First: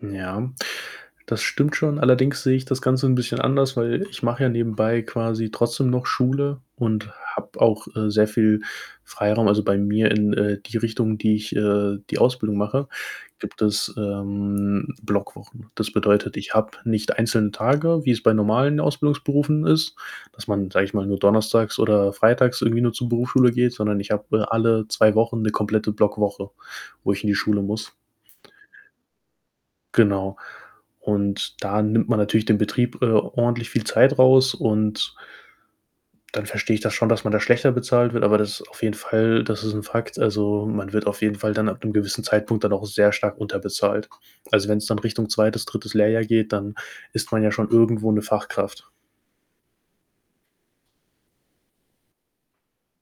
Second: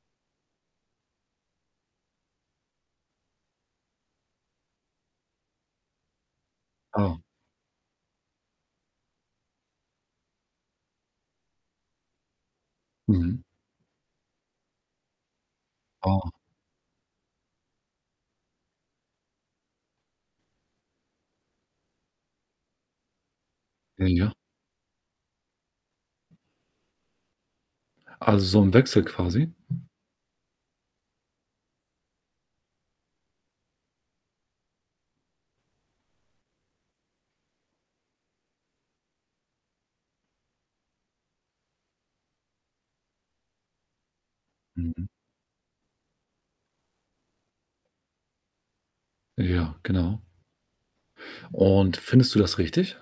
Ja, das stimmt schon, allerdings sehe ich das Ganze 'n bisschen anders, weil ich mache ja nebenbei quasi trotzdem noch Schule und Ah. habe auch, äh, sehr viel Freiraum. Also, bei mir in, äh, die Richtung, die ich, äh, die Ausbildung mache, Mhm. gibt es, ähm, Blockwochen. Das Ah. bedeutet, ich habe nicht einzelne Tage, wie es bei normalen Ausbildungsberufen ist, dass man, sage ich mal, nur donnerstags oder freitags irgendwie nur zur Berufsschule geht, sondern Ja, ich habe, ja. äh, alle 2 Wochen 'ne komplette Blockwoche, wo ich in die Schule muss. Also, so im Wechsel quasi? Genau. Und da nimmt man natürlich dem Betrieb, äh, ordentlich viel Zeit raus und dann verstehe ich das schon, dass man da schlechter bezahlt wird, aber das ist auf jeden Fall das ist 'n Fakt. Also, man wird auf jeden Fall dann ab 'nem gewissen Zeitpunkt dann auch sehr stark unterbezahlt. Also, wenn's dann Mhm. Richtung 2., 3. Lehrjahr geht, dann ist man ja schon irgendwo 'ne Fachkraft. Ja, genau. Und findest du das richtig?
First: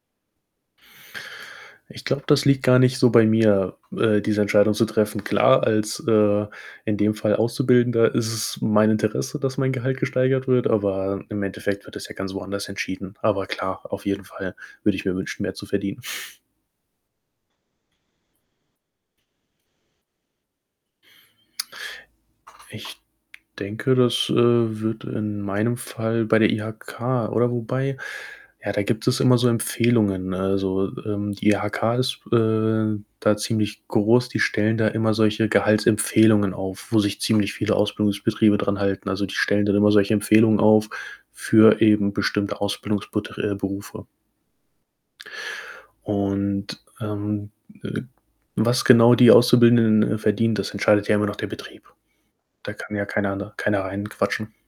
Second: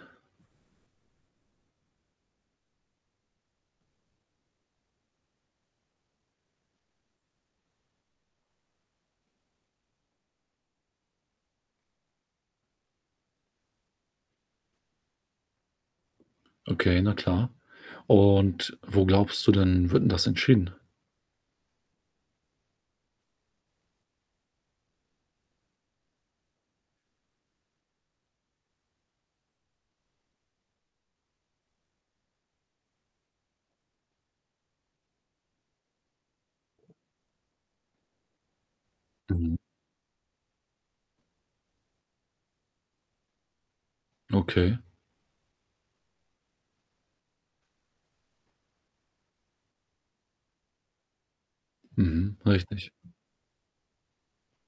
Ich glaube, das liegt gar nicht so bei mir, äh, diese Entscheidung zu treffen. Klar, als, äh, in dem Fall Auszubildender ist es mein Interesse, dass mein Gehalt gesteigert wird, aber im Endeffekt wird das ja ganz woanders entschieden. Aber klar, auf jeden Fall würde ich mir wünschen, mehr zu verdienen. Okay, na klar. Und wo glaubst du denn, wird denn das entschieden? Ich denke, das, äh, wird in meinem Fall bei der IHK oder wobei, ja, da gibt es immer so Empfehlungen. Also, ähm, die IHK ist, äh, da ziemlich groß. Die stellen da immer solche Gehaltsempfehlungen auf, wo sich ziemlich viele Ausbildungsbetriebe dran halten. Also, die Mhm. stellen dann immer solche Empfehlungen auf für eben bestimmte Ausbildungbet äh, Berufe. Okay. Und, ähm, äh was genau die Auszubildenden verdienen, das entscheidet ja immer noch der Betrieb. Mhm, Da richtig. kann ja keiner, ne keiner reinquatschen.